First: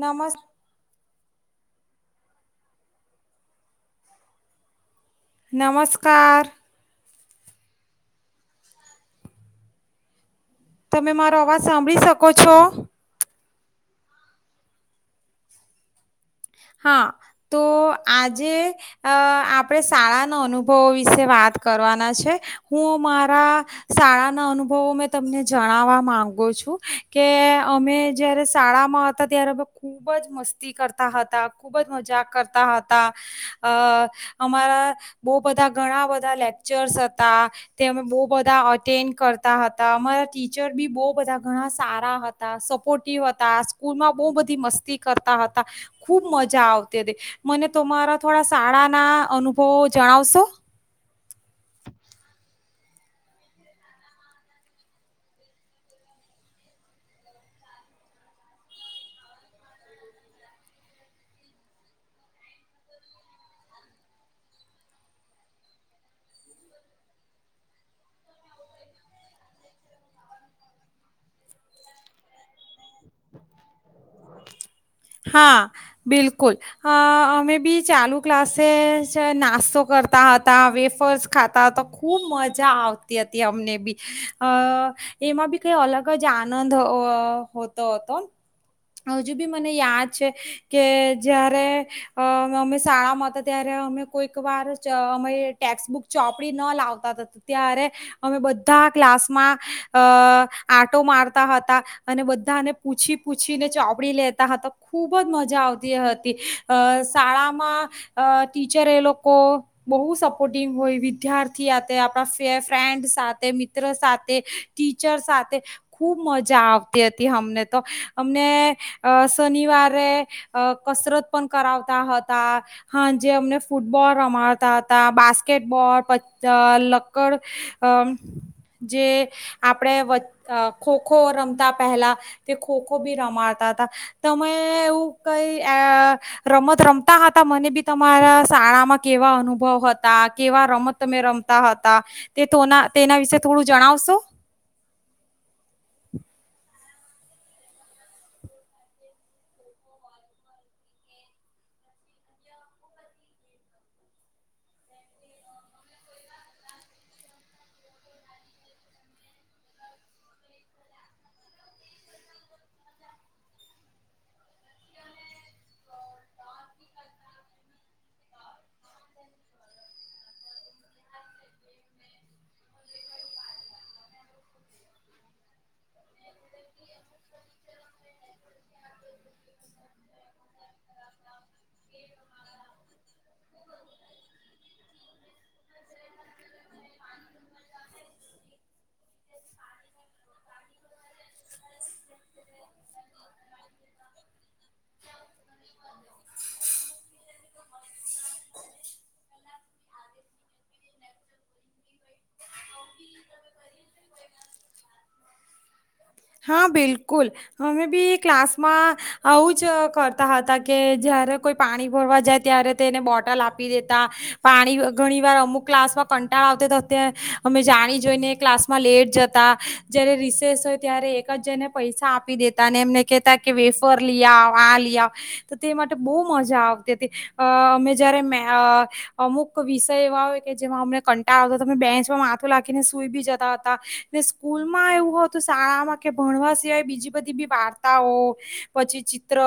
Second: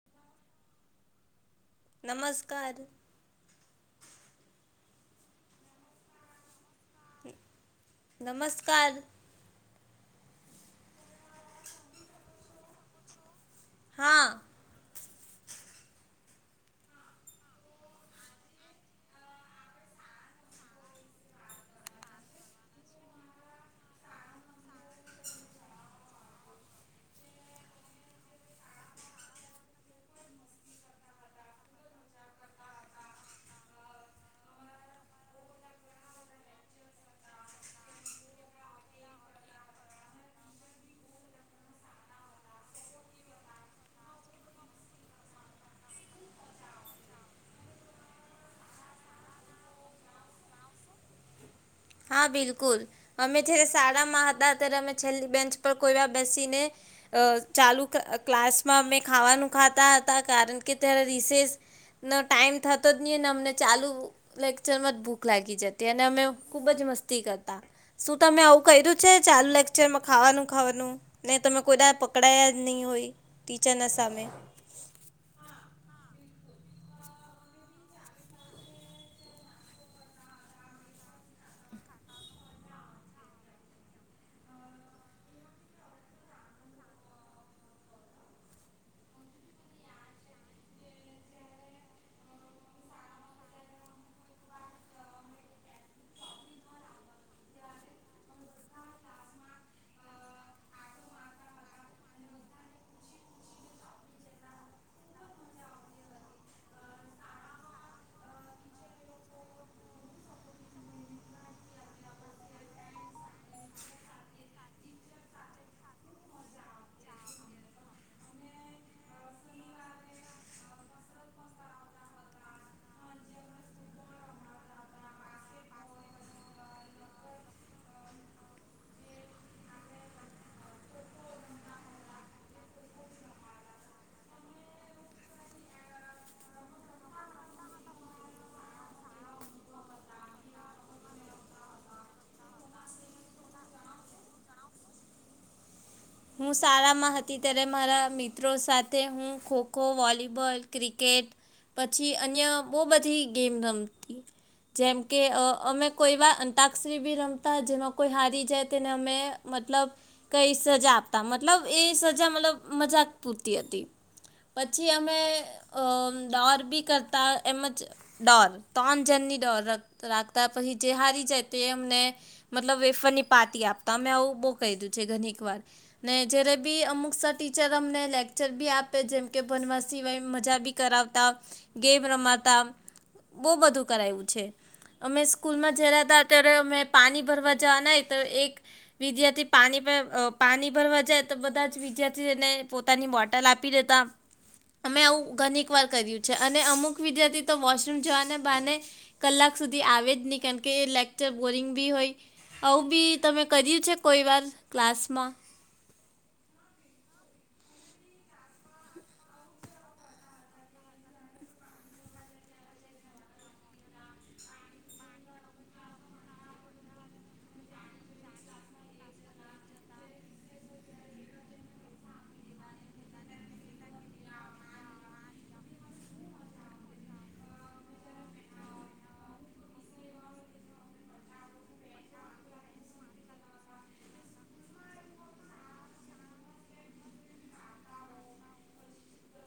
નમસ્ નમસ્કાર. નમસ્કાર. નમસ્કાર. તમે મારો અવાજ સાંભળી શકો છો? હા. હા તો આજે અ આપડે શાળાના અનુભવો વિશે વાત કરવાના છે. હું મારા શાળા ના અનુભવો મેં તમને જણાવવા માંગુ છું કે અમે જયારે શાળામાં હતા ત્યારે ખુબ જ મસ્તી કર તા હતા. ખુબ જ મજા કરતા હતા અ અમારા બહું બધા ઘણા બધા લેકચર્સ હતા, તે અમે બ બધા અટેન્ડ કરતા હતા. અમારા ટીચર બી બહું બધા ઘણા સારા હતા સપોર્ટિવ હતા સ્કૂલમાં બવ બધી મસ્તી કરતા હતા ખુબ મજા આવતી હતી મને, તો મારા થોડા શાળા ના અનુભવો જણાવશો? હા બિલકુલ અમે જ્યારે શાળામાં હતા ત્યારે અમે છેલ્લી બેન્ચ પર કોઈ વા બેસીને અ ચાલુ ક્લાસમાં અમે ખાવાનું ખાતા હતા. કારણ કે ત્યારે રિસેસનો ટાઈમ થતો જ ની અને અમને ચાલુ લેક્ચરમાં જ ભૂખ લાગી જતી અને અમે ખુબ જ મસ્તી કરતા. શું તમે આવું કર્યું છે ચાલુ લેક્ચરમાં ખાવાનું ખાવાનું ને તમે કોઈ દા પકડાયા જ ની હોય ટીચર ના સામે? હા બિલકુલ અ અમે બી ચાલુ ક્લાસે નાસ્તો કરતા હતા, વેફર્સ ખાતા હતા, ખુબ મજા આવતી હતી અમને બી અ એમાં બી કઈ અલગ જ અ આનંદ અ હોતો હતો. મને યાદ છે કે જયારે અમે શાળામાં હતા ત્યારે અમે કોઈક વાર અ અમે ટેક્સબુક ચોપડી ન લાવતા ત્યારે અમે બધા ક્લાસમાં અ આંટો મારતા હતા અને બધાને પૂછી પૂછીને ચોપડી લે ખૂબ જ મજા આવતી હતી. અ શાળામાં અ ટીચર એ લોકો બહુ સપોર્ટંગ હોય વિદ્યાર્થી આપણા ફ્રેન્ડ સાથે મિત્ર સાથે ટીચર સાથે ખૂબ મજા આવતી હતી અમને તો અમને અ શનિવારે અ કસરત પણ કરાવતા હતા હા જે અમને ફૂટબોલ રમાડતા હતા બાસ્કેટબોલ પ લકડ અ જે આપણે અ ખોખો રમતા પહેલા તે ખોખો બી રમાડતા હતા તમે એવું કઈ અ રમત રમતા હતા મને બી તમારા શાળામાં કેવા અનુભવ હતા, કેવા રમત તમે રમતા હતા, તે તેના વિશે થોડું જણાવશો? હું શાળામાં હતી ત્યારે મારા મિત્રો સાથે હું ખોખો, વોલીબોલ ક્રિકેટ, પછી અન્ય બહુ બધી ગેમ રમતી જેમ કે અ અમે કોઈ વાર અંતાક્ષરી બી રમતા જેમાં કોઈ હારી જાય તેને અમે મતલબ કંઈ સજા આપ મતલબ એ સજા મતલબ મજાક પૂરતી હતી. પછી અમે અ ડોર બી કરતા એમ જ ડોર તોનજણની ડોર રાખતા પછી જે હારી જાય તે અમને વેફરની પારતી આપતા અમે આવું બહુ કહીધું છે ઘણીક વાર ને જ્યારે બી અમુક સર ટીચર અમને લેક્ચર બી આપે જેમકે ભનવા સિવાય મજા બી કરાવતા ગેમ રમાતા બહુ બધું કરાયું છે અમે સ્કૂલમાં જ રેતા ત્યારે અમે પાણી ભરવા જવા ના હોય તો એક વિદ્યાર્થી પાણી અ પાણી [unintelligible] બધા વિદ્યાર્થીને પોતાની બોટલ આપી દેતા અમે આવું ઘનીક વાર કર્યું છે અને અમુક વિ તો વોશરૂમ જવાને બાને કલાક સુધી આવે જ નહી કેમકે એ લેક્ચર બોરિંગ બી હોય આવું બી તમે કર્યું છે કોઈ વાર ક્લાસમાં? હા બિલકુલ અમે બી ક્લાસમાં આવું જ કરતા હતા કે જયારે કોઈ પાણી ભરવા જાય ત્યારે તેને બોટલ આપી દેતા પાણી ઘણી વાર અમુક ક્લાસમાં કંટાળ આવતા તો અત અમે જાણી જોઈને ક્લાસમાં લેટ જતા, જય્યારે રિસેસ હોય ત્યારે એક જ જેને પૈસા આપી દેતા અને એમને કહેતા કે વેફર લઈ આવ, આ લઈ આવ તો તે માટે બહુ મજા આવ કેતી અમે જયારે મે અ અમુક વિષય એવા હોય કે જેમાં અમને કંટાળ આવતા તમે બેન્ચમાં માથું લાખીને સુૂઈ બી જતા હતા ને સ્કૂલમાં એવું હતું શાળામાં કે ભણવા સિવાય બીજી બધી બી વાર્તાઓ, પછી ચિત્ર,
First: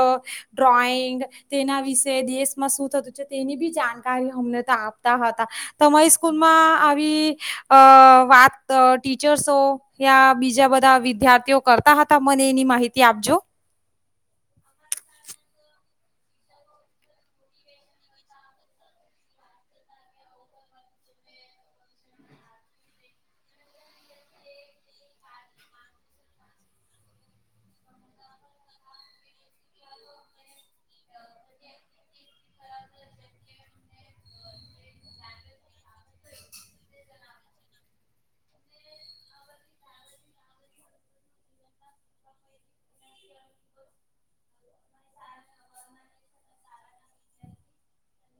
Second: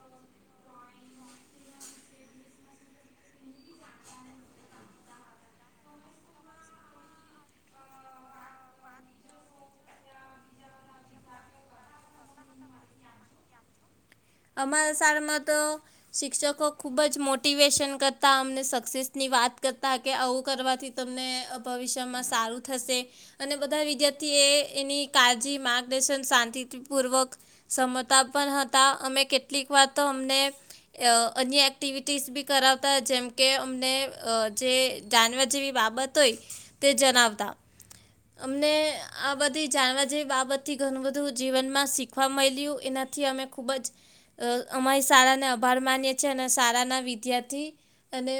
ડ્રોઈંગ તેના વિષ તે દેશમાં શું થતું છે તેની બી જાણકારી અમને તો આપતા હતા. તમારી સ્કૂલમાં આવી અ વાત ટીચર્સો યા બીજા બધા વિદ્યાર્થીઓ કરતા હતા? મને એની માહિતી આપજો. અમારા શાળામાં તો શિક્ષકો ખૂબ જ મોટિવેશન કરતા અમને સક્સેસની વાત કરતા કે આવું કરવાથી તમને અ ભવિષ્યમાં સારું થશે અને બધા વિદ્યાર્થી એ એની કાળજી માર્ગદર્શન શાંતિપૂર્વક ક્ષમતા પણ હતા. અમે કેટલીક વાર તો અમને અ અન્ય એક્ટિવિટીઝ બી કરાવતા જેમ કે અમને અ જે જાણવા જેવી બાબત હોય તે જણાવતા અમને આ બધી જાણવા જેવી બાબતથી ઘણું બધું જીવનમાં શીખવા મળ્યું એનાથી અમે ખૂબ જ અ અમારી શાળાને આભાર માનીએ છીએ અને શાળાના વિદ્યાર્થી અને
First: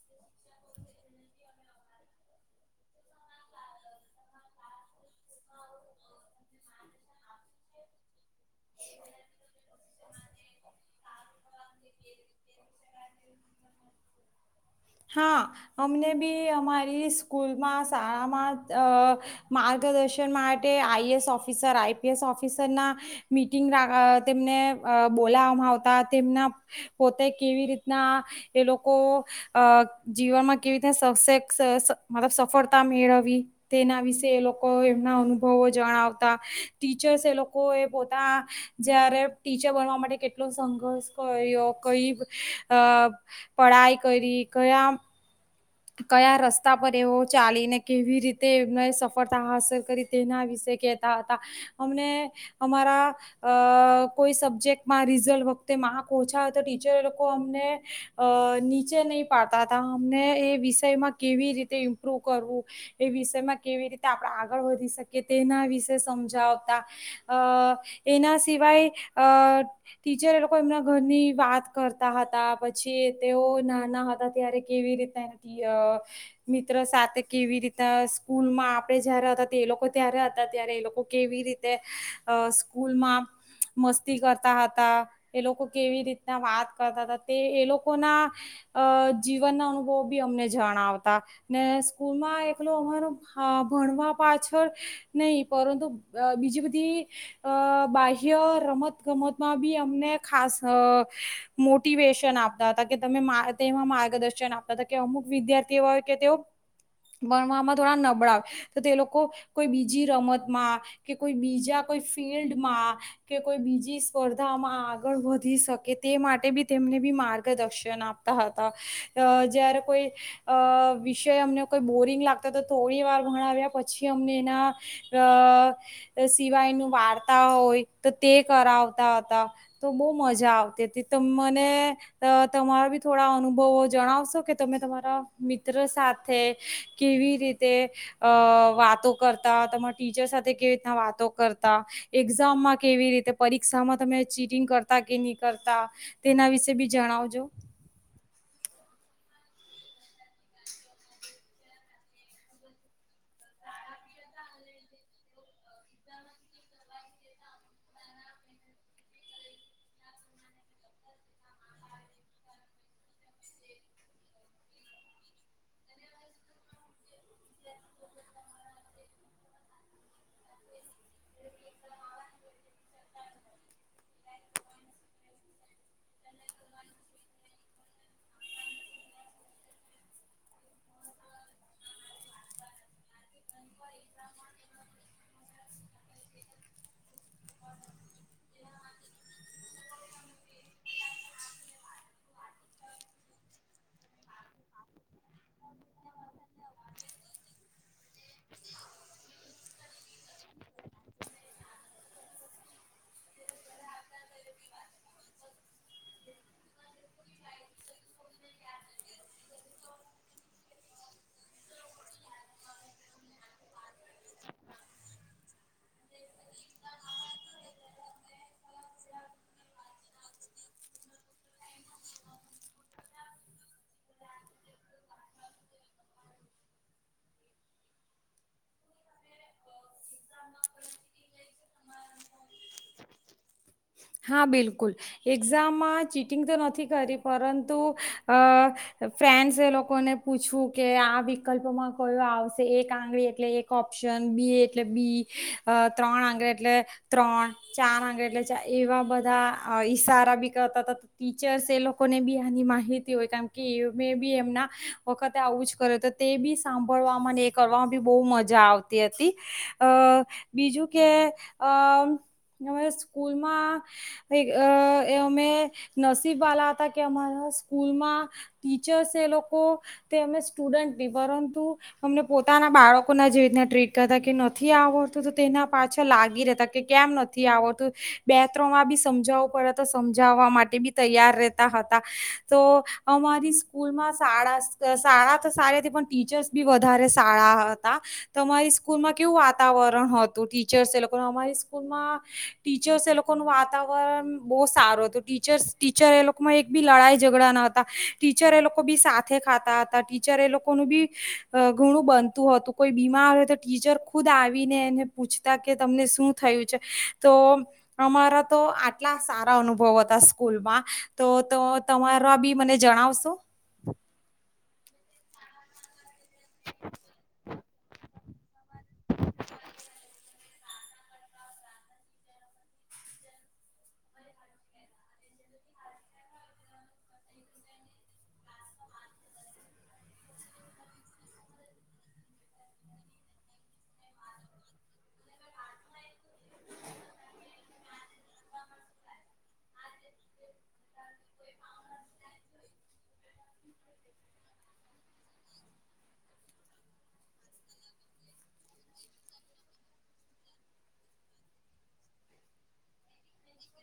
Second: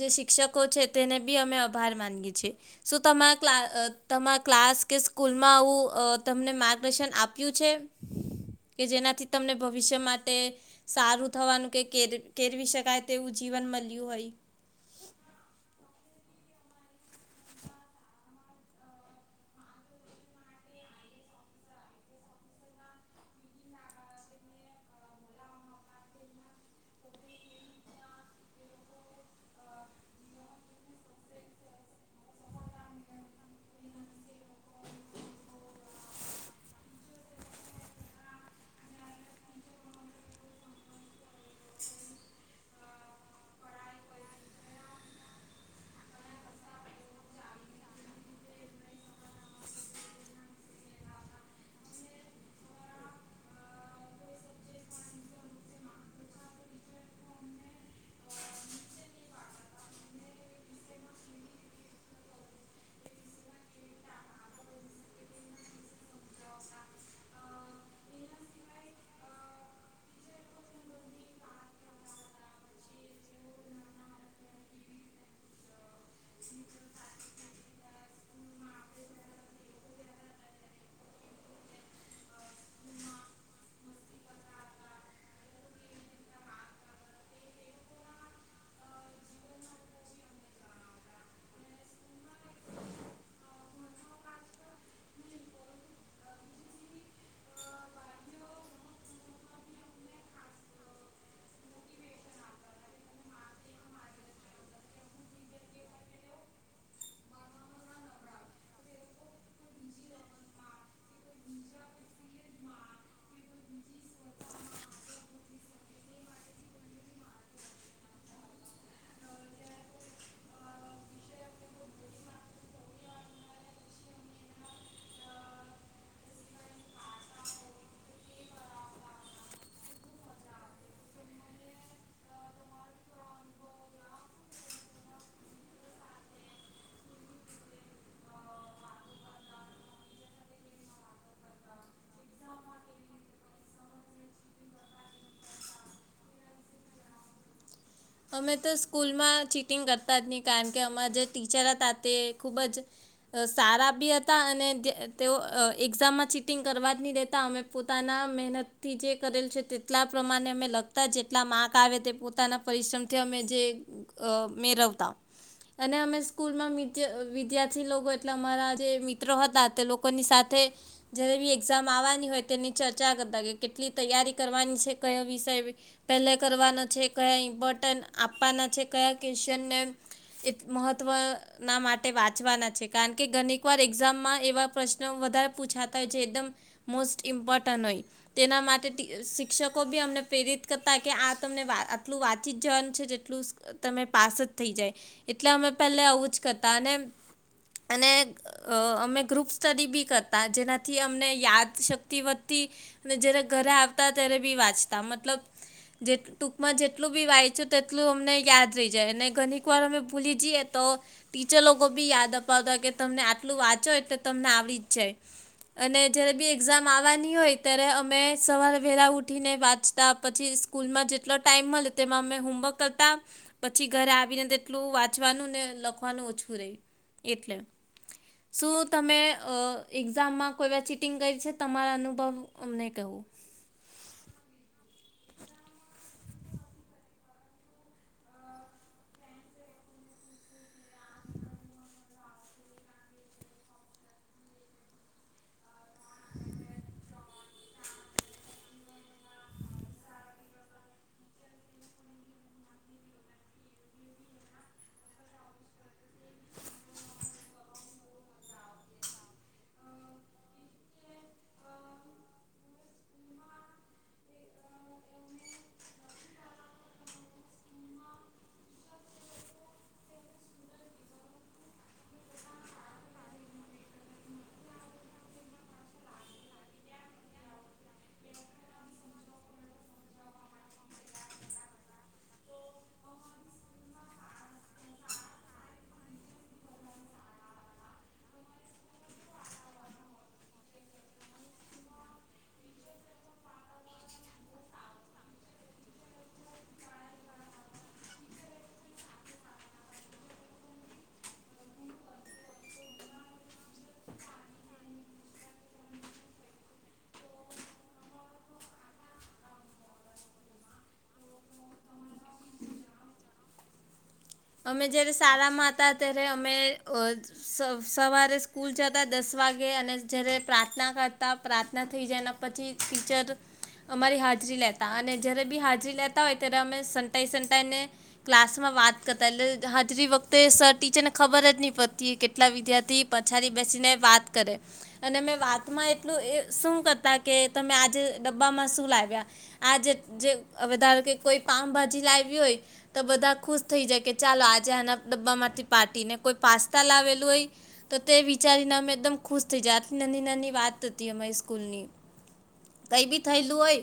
જે શિક્ષકો છે તેને બી અમે આભાર માનીએ છીએ. શું તમારા ક્ અ તમારા ક્લાસ કે સ્કૂલમાં આવું અ તમને માર્ગદર્શન આપ્યું છે કે જેનાથી તમને ભવી સારું થવાનું કે કેરવી શકાય તેવું જીવન મળ્યું હોય. હા અમને અમારી સ્કૂલમાં શાળામાં અ માર્ગદર્શન માટે આઈએસ ઓફિસર, આઈપીએસ ઓફિસર ના મીટંગ આ તેમને અ બોલાવામાં આવતા તેમના પોતે કેવી રીતના એ લોકો અ જીવનમાં કેવી રીતના સબ સ સ સફળતા મેળવી તેના વિશે એ લોકો એમના અનુભવો જણાવતા ટીચર્સ એ લોકો એ પો જ્યારે ટીચર બનવા માટે કેટલો સંઘર્ષ કર્યો કઈ અ પઢાઈ કયરી કયા કયા રસ્તા પર એવો ચાલીને કેવી રીતે એમને સફળતા હાંસલ કરી તેના વિશે કેતા હતા અમને અમારા અ કોઈ સબ્જેક્ટમાં રિઝલ્ટ વખતે માર્ક ઓછા તો ટીચર લોકો અમને અ નીચે નહી પાડતા હતા અમને એ વિષમાં કેવી રીતે ઇમ્પ્રુવ કરવું એ વિષયમાં કેવી રીતે આપણે આગળ વધી શકીએ તેના વિશે સમજાવતા અ એના સિવાય અ ટીચર એ લોકો એમના ઘરની વાત કરતા હતા પછી તેઓ નાના હતા ત્યારે કેવી રીતે અ મિત્ર સાથે કેવી રીતના સ્કૂલમાં આપણે જયારે હતા એ લોકો ત્યારે હતા ત્યારે એ લોકો કેવી રીતે અ સ્કૂલમાં મસ્તી કર અમને જણાવતા ને સ્કૂલમાં એકલું અમાર અ ભણવા પાછળ નહી પરંતુ અ બીજી બધી અ બાહ્ય રમત ગમતમાં બી અમને ખાસ અ મોટિવેશન આપતા હતા કે તમે તેમાં માર્ગદર્શન આપતા તા અમુક વિદ્યાર્થી હોય કે તેઓ ભણવામાં થોડા નબળાવ તો તે લોકો કોઈ બીજી રમતમાં કે કોઈ બીજા કોઈ ફિલ્ડમાં કે કોઈ બીજી સ્પર્ધામાં આગળ વધી શકે તે માટે બી તેમને બી માર્ગદર્શન આપતા હતા. અ જ્યારે કોઈ અ વિષય અમને કોઈ બોરિંગ લાગતો તો થોડી વાર ભણાવ્યા પછી અમને એના અ સિવાયનું વાર્તા હોય તો તે કરાવતા હતા. તો બહુ મજા આવતી હતી. ત મને તમારા બી થોડા અનુભવો જણાવશો કે? તમે તમારા મિત્ર સાથે કેવી રીતે અ વાતો કરતા તમારા ટીચર સાથે કેવી રીતના વાતો કરતા એક્ઝામમાં કેવી રીતે પરીક્ષામાં તમે ચીટિંગ કરતા કે નહી કરતા તેના વિશે બી જણાવજો. અમે તો સ્કૂલમાં ચીટિંગ કરતા જ નહી કારણ કે અમા જે ટીચર હતા તે ખૂબ જ સારા બી હતા અને તેઓ એક્ઝામમાં ચીટિંગ કરવા જ નહી રહેેતા અમે પોતાના મહેનતથી જે કરેલ છે તેટલા પ્રમાણે અમે લખતા જેટલા માર્ક આવે તે પોતાના પરિશ્રમથી અમે જે મેળવતા અને અમે સ્કૂલમાં વિદ્યાર્થી લોકો એટલે અમારા જે મિત્રો હતા તે લોકોની સાથે જારે બી એક્ઝામ આવવાની હોય તેની ચર્ચા કરતા કે કેટલી તૈયારી કરવાની છે કયો વિષય પહેલે કરવાનો છે કયા બટન આપવાના છે કયા કનને મહત્વ ના માટે વાંચવાના છે. કારણ કે ઘણીક વાર એક્ઝામમાં એવા પ્રશ્નો વધારે પૂછાતા હોય જે એકદમ મોસ્ટ ઇમ્પોર્ટન્ટ હોય તેના માટે શિક્ષકો બી અમને પ્રેરિત કરતા કે આ તમને આટલું વાત જન છે જેટલું તમે પાસ જ થઈ જાય. એટલે અમે પહેલા આવું જ કરતા અને અને અમે ગ્રુપ સ્ટડી બી કરતા જેનાથી અમને યાદ તી વધતી અનેને જ્યારે ઘરે ત બી વાંચતા મતલબ ટૂકમાં વાંચ તેટલું અમને યાદ રહી જાય અને ઘણી વાર અમે ભૂલી જઈએ તો ટીચર બી યાદ અપાવતા હોય કે તમને આટલું વાંચો તો તમને આવી જ જાય અને જયારે બી એઝામ આવવાની હોય ત્યારે અમે સવારે પ ઉઠી ને વાંચતા પછી સ્કૂલ માં જેટલો ટાઈઇમ મળે તેમાં અમે હોમવર્ક કરતા પછી ઘરે આવીને તેટલું વાંચવાનું ને લખવાનું ઓછું રહી એટલે શું તમે અ એક્ઝામમાં કોઈ ચીટિંગ કરી છે તમારા અનુભવ અમને કવું હા, બિલકુલ. એક્ઝામમાં ચિટિંગ તો નથી કરી પરંતુ ફ્રેન્ડ્સે એ લોકોને પૂછવું કે આ વિકલ્પમાં કયો આવશે એક આંગળી એટલે એક ઓપ્શન બી એટ એટલે બી ત્રણ આંગળ એટલે ત્રણ ચાર આંગળ એટલે એવા બધા ઈશારા બી કરતા હતા ટીચર્સ એ લોકોને બી આની માહિતી હોય કારમ કે એ મેં બી એમના વખતે આવું જ કર્યું હત તે બી સાંભળવામાં અને એ કરવામાં બી બહુ મજા આવતી હતી. અ બીજું કે અરા સ્કૂલમાં અમે નસીબવાલા હતા કે અમારા સ્કૂલમાં ટીચર્સ એ લોકો તે અમે સ્ટુડન્ટ નહી પરંતુ અમને પોતાના બાળકોના જેવી રીના ટ્રીટ નથી આવડતું તો તેના પાછા લાગી રહેતા કે કેમ નથી આવડતું બેત્ર્રમાં બી સમજાવવું પડે તો સમજાવવા માટે બી તૈયાર રહેતા હતા તો અમારી સ્કૂલમાં શાળા શાળા તો સારી હતી પણ ટીચર્સ બી વધારે શાળા હતારી. માં કેવું વાતાવરણ હતું ટીચર્સ એ લોકો અમારી સ્કૂલમાં ટીચર્સ એ લોકોનુંું વાતાવરણ બહુ સારું હતું ટીચર્સ ટીચર એ લોકોમાં એક બી લડાઈ ઝઘડા ના હતા ટીચર એ લોકો બી સાથે ખાતા હતા ટીચર એ લોકોનું બી ઘણું બનતું હતું કોઈ બીમાર ટીચર ખુદ આવીને એને પૂછતા કે તમને શું થયું છે તો અમારા તો આટલા સારા અનુભવ હતા સ્કૂલમાં તો તો તમારા બી મને જણાવશો. અમે જયારે સારામાં હતા ત્યારે અમે સવારે સ્કૂલ જતા દસ વાગે અને જ્યારે પ્રા પ્રાર્થના કરતા પ્રાર્થના થઈ જાયના પછી ટીચર અમારી હાજરી લેતા અને જ્યારે બી હાજરી લેતા હોય ત્યારે અમે સંટાઈ સંટાઈને ક્લાસમાં વાત કરતા એટલે હાજરી વખતે સર ટીચરને ખબર જ નહી પડતી કેટલા વિદ્યાર્થી પછાડી બેસીને વાત કરે અને મેં વાતમાં એટલું શું કરતા કે તમે આજે ડબ્બામાં શું લાવ્યા આજ જે વધારો કે કોઈ પાઉભાજી લાવ હોય તો બધા ખુશ થઈ જાય કે ચાલો આજે આના ડબ્બામાંથી પાર્ટટી ને કોઈ પાસ્તા લાવેલું હોય તો તે વિચારીને અમે એકદમ ખુશ થઈ જાય આ નાની નાની વાત હતી અમારી સ્કૂલની કઈ બી થયેલું હોય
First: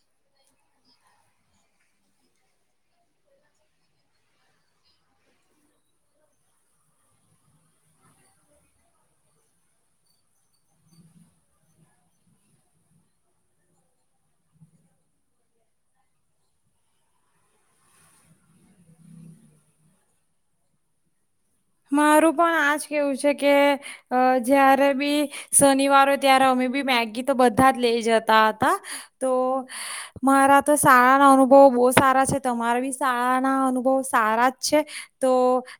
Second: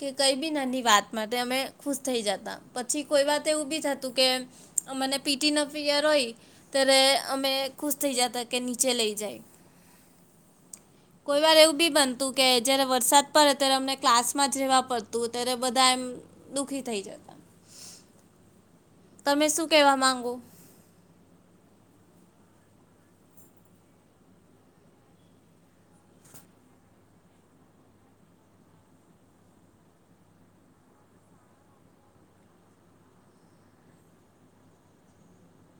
કે કઈ બી નાની વાત માટે અમે ખુશ થઈ જતા પછી કોઈ વાત એવું બી થ ને પીટી ન પયર હોય ત્યારે અમે ખુશ થઈ જતા કે નીચે લઈ જાય કોઈ વાર એવું બી બનતું કે જારે વરસાદ પડે ત્યારે અમને ક્લાસમાં જ રહેવા પડતું ત બધા એમ દુખી થઈ જતા. તમે શું કહેવા માંગો. મારું પણ આજ કેવું છે કે જયારે બી શનિવારોય ત્યારે અમે બી મેગી તો બધા જ લઈ જતા હતા તો મારા તો શાળા ના અનુભવ બહુ સારા છે તમારા બી શાળા ના અનુભવ સારા જ છે તો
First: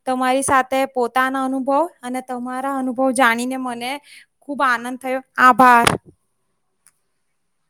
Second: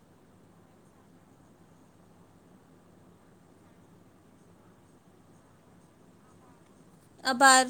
તમારી સાથે તે પોતાના અનુભવ અને તમારા અનુભવ જાણીને મને ખુબ આનંદ થયો આભાર. આભાર.